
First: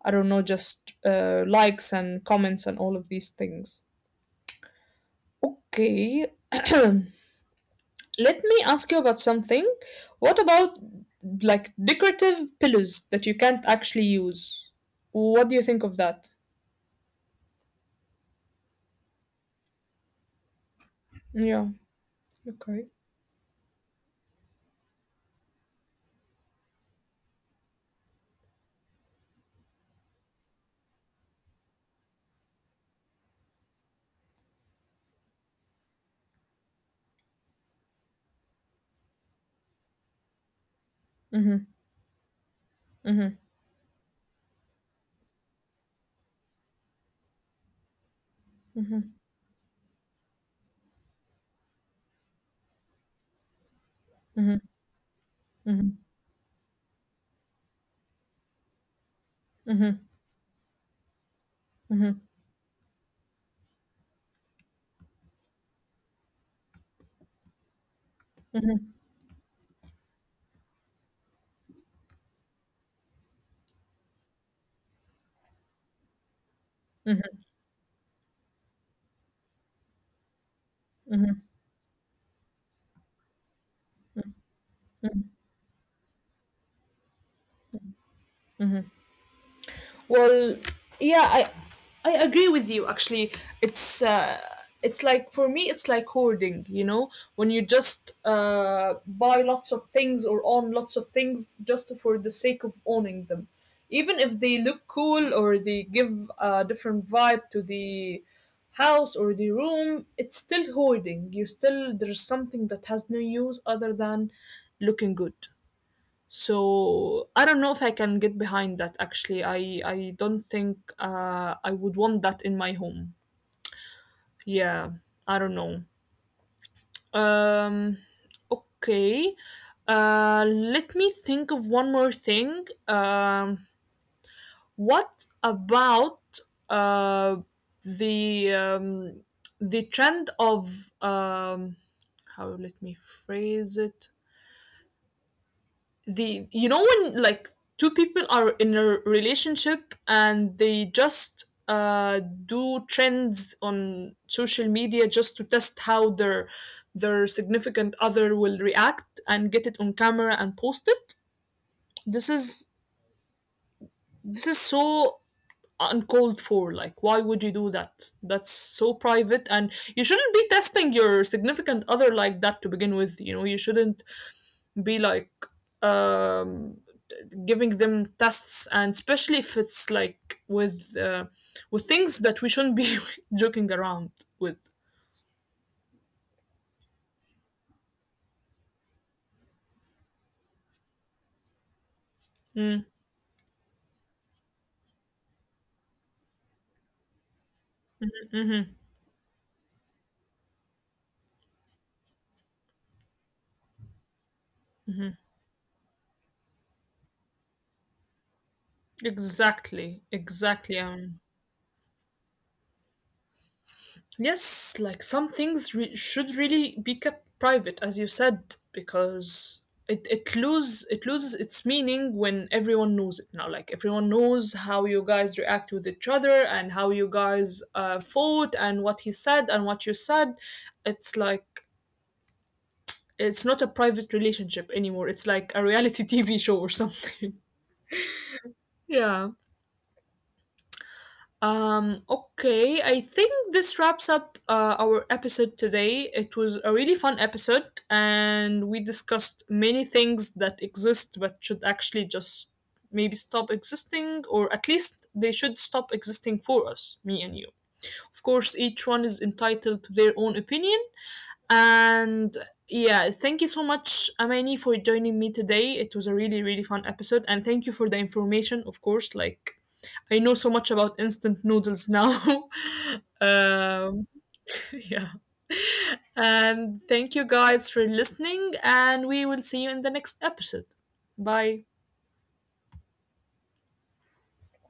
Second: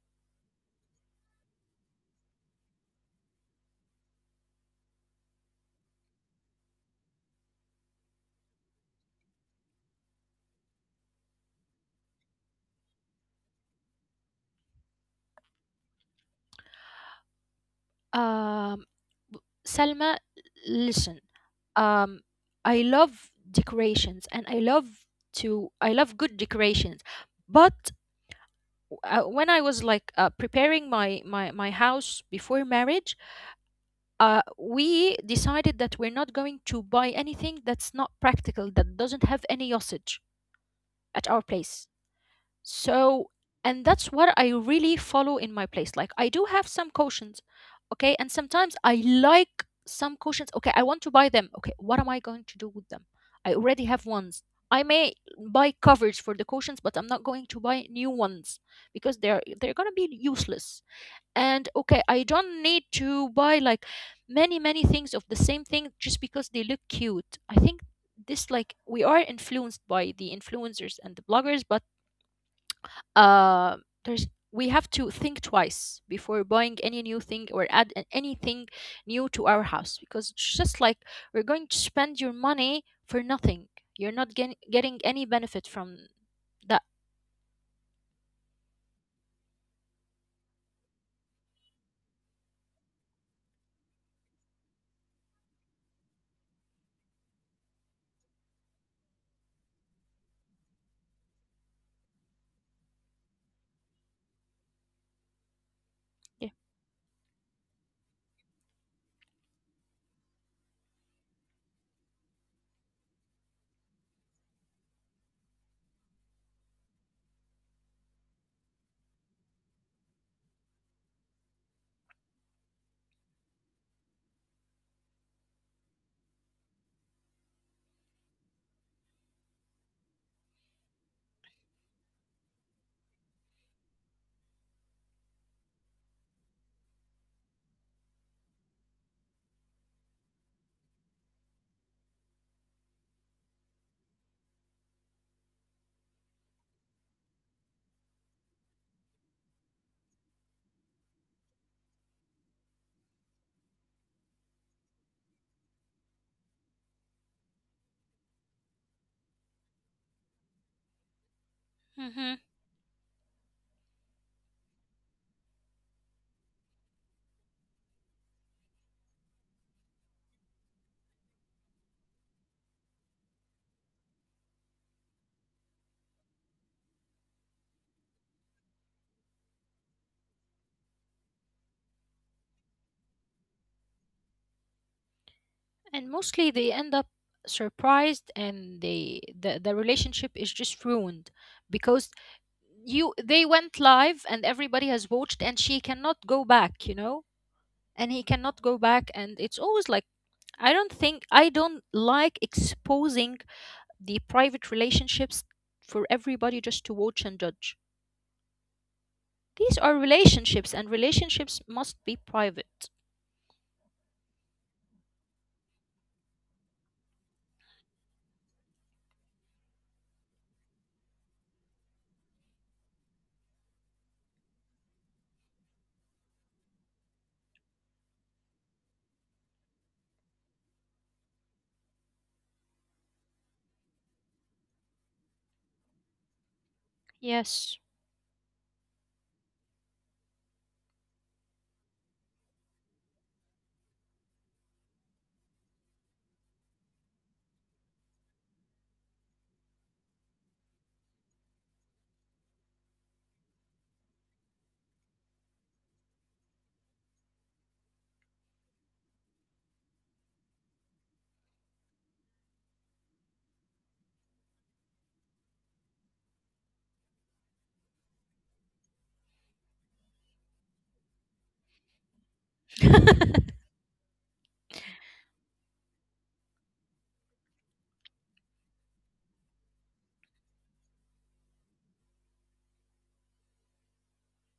A: I don't know, just likes and comments and all of these things. Okay. (clears throat) Let me ask you about something. What about like decorative pillows that you can't actually use? What do you think of that?
B: Um, Salma, listen.
A: Yeah,
B: Um, I
A: okay.
B: love decorations, and I love to I love good decorations. But when I was like preparing my house before marriage, we decided that we're not going to buy anything that's not practical, that doesn't have any usage at our
A: Mhm.
B: place. So,
A: Mhm.
B: and that's what I really follow in my place. Like, I do have some cautions, okay? And sometimes I
A: Mhm.
B: like some cautions. Okay, I want to buy them. Okay, what am I going to do with them? I already have ones.
A: Mhm.
B: I may buy
A: Mhm.
B: covers for the cautions, but I'm not going to buy new ones because they're gonna
A: Mhm.
B: be useless. And okay, I
A: Mhm.
B: don't need to buy like many things of the same thing just because they look cute. I think this like
A: Mhm.
B: we are influenced by the influencers and the bloggers, but uh, there's we have to think twice before buying any new
A: Mhm,
B: thing or add a- anything new to our house because it's just like
A: mhm,
B: we're going to spend your money for nothing. You're not getting any
A: mhm.
B: benefit from that.
A: Well, yeah, I agree with you actually. It's uh it's like for me it's like hoarding, you know, when you just buy lots of things or own lots of things just for the sake of owning them. Even if they look
B: Yeah.
A: cool or they give a different vibe to the house or the room, it's still hoarding. You still there's something that has no use other than looking good. So I don't know if I can get behind that actually. I don't think I would want that in my home. Yeah, I don't know. Um okay. Let me think of one more thing. What about uh the um the trend of how, let me phrase it, the you know, when like two people are in a relationship and they just do trends on social media just to test how their significant other will react and get it on camera and post it. this
B: Hmm.
A: is this is so uncalled for. Like, why would you do that? That's so private, and you shouldn't be testing your significant other like that to begin with, you know. You shouldn't be like, um, giving them tests, and especially if it's like with things that we shouldn't be (laughs) joking around with.
B: And mostly they end up surprised and they the relationship is just ruined because
A: Mm,
B: you they went live and everybody has watched and she cannot go back, you know, and he cannot go back, and it's always like I don't think I don't like exposing the private relationships for everybody just to watch and judge. These are
A: exactly,
B: relationships,
A: exactly.
B: and relationships must be private.
A: Yes, like some things should really be kept private, as you said, because it loses its meaning when everyone knows it now. Like, everyone knows how you guys react with each other and how you guys fought and what he said and what you said. It's like it's not a private relationship anymore. It's like a reality (laughs) TV show or something.
B: Yes.
A: Yeah. Okay, I think this wraps up our episode today. It was a really fun episode, and we discussed many things that exist but should actually just maybe stop existing, or at least they should stop existing for us, me and you. Of course, each one is entitled to their own opinion, and yeah, thank you so much, Amani, for joining me today. It was a really, really fun episode. And thank you for the information, of course. Like, I know so much about instant noodles now. (laughs)
B: (laughs)
A: um, (laughs) yeah. And thank you guys for listening. And we will see you in the next episode. Bye.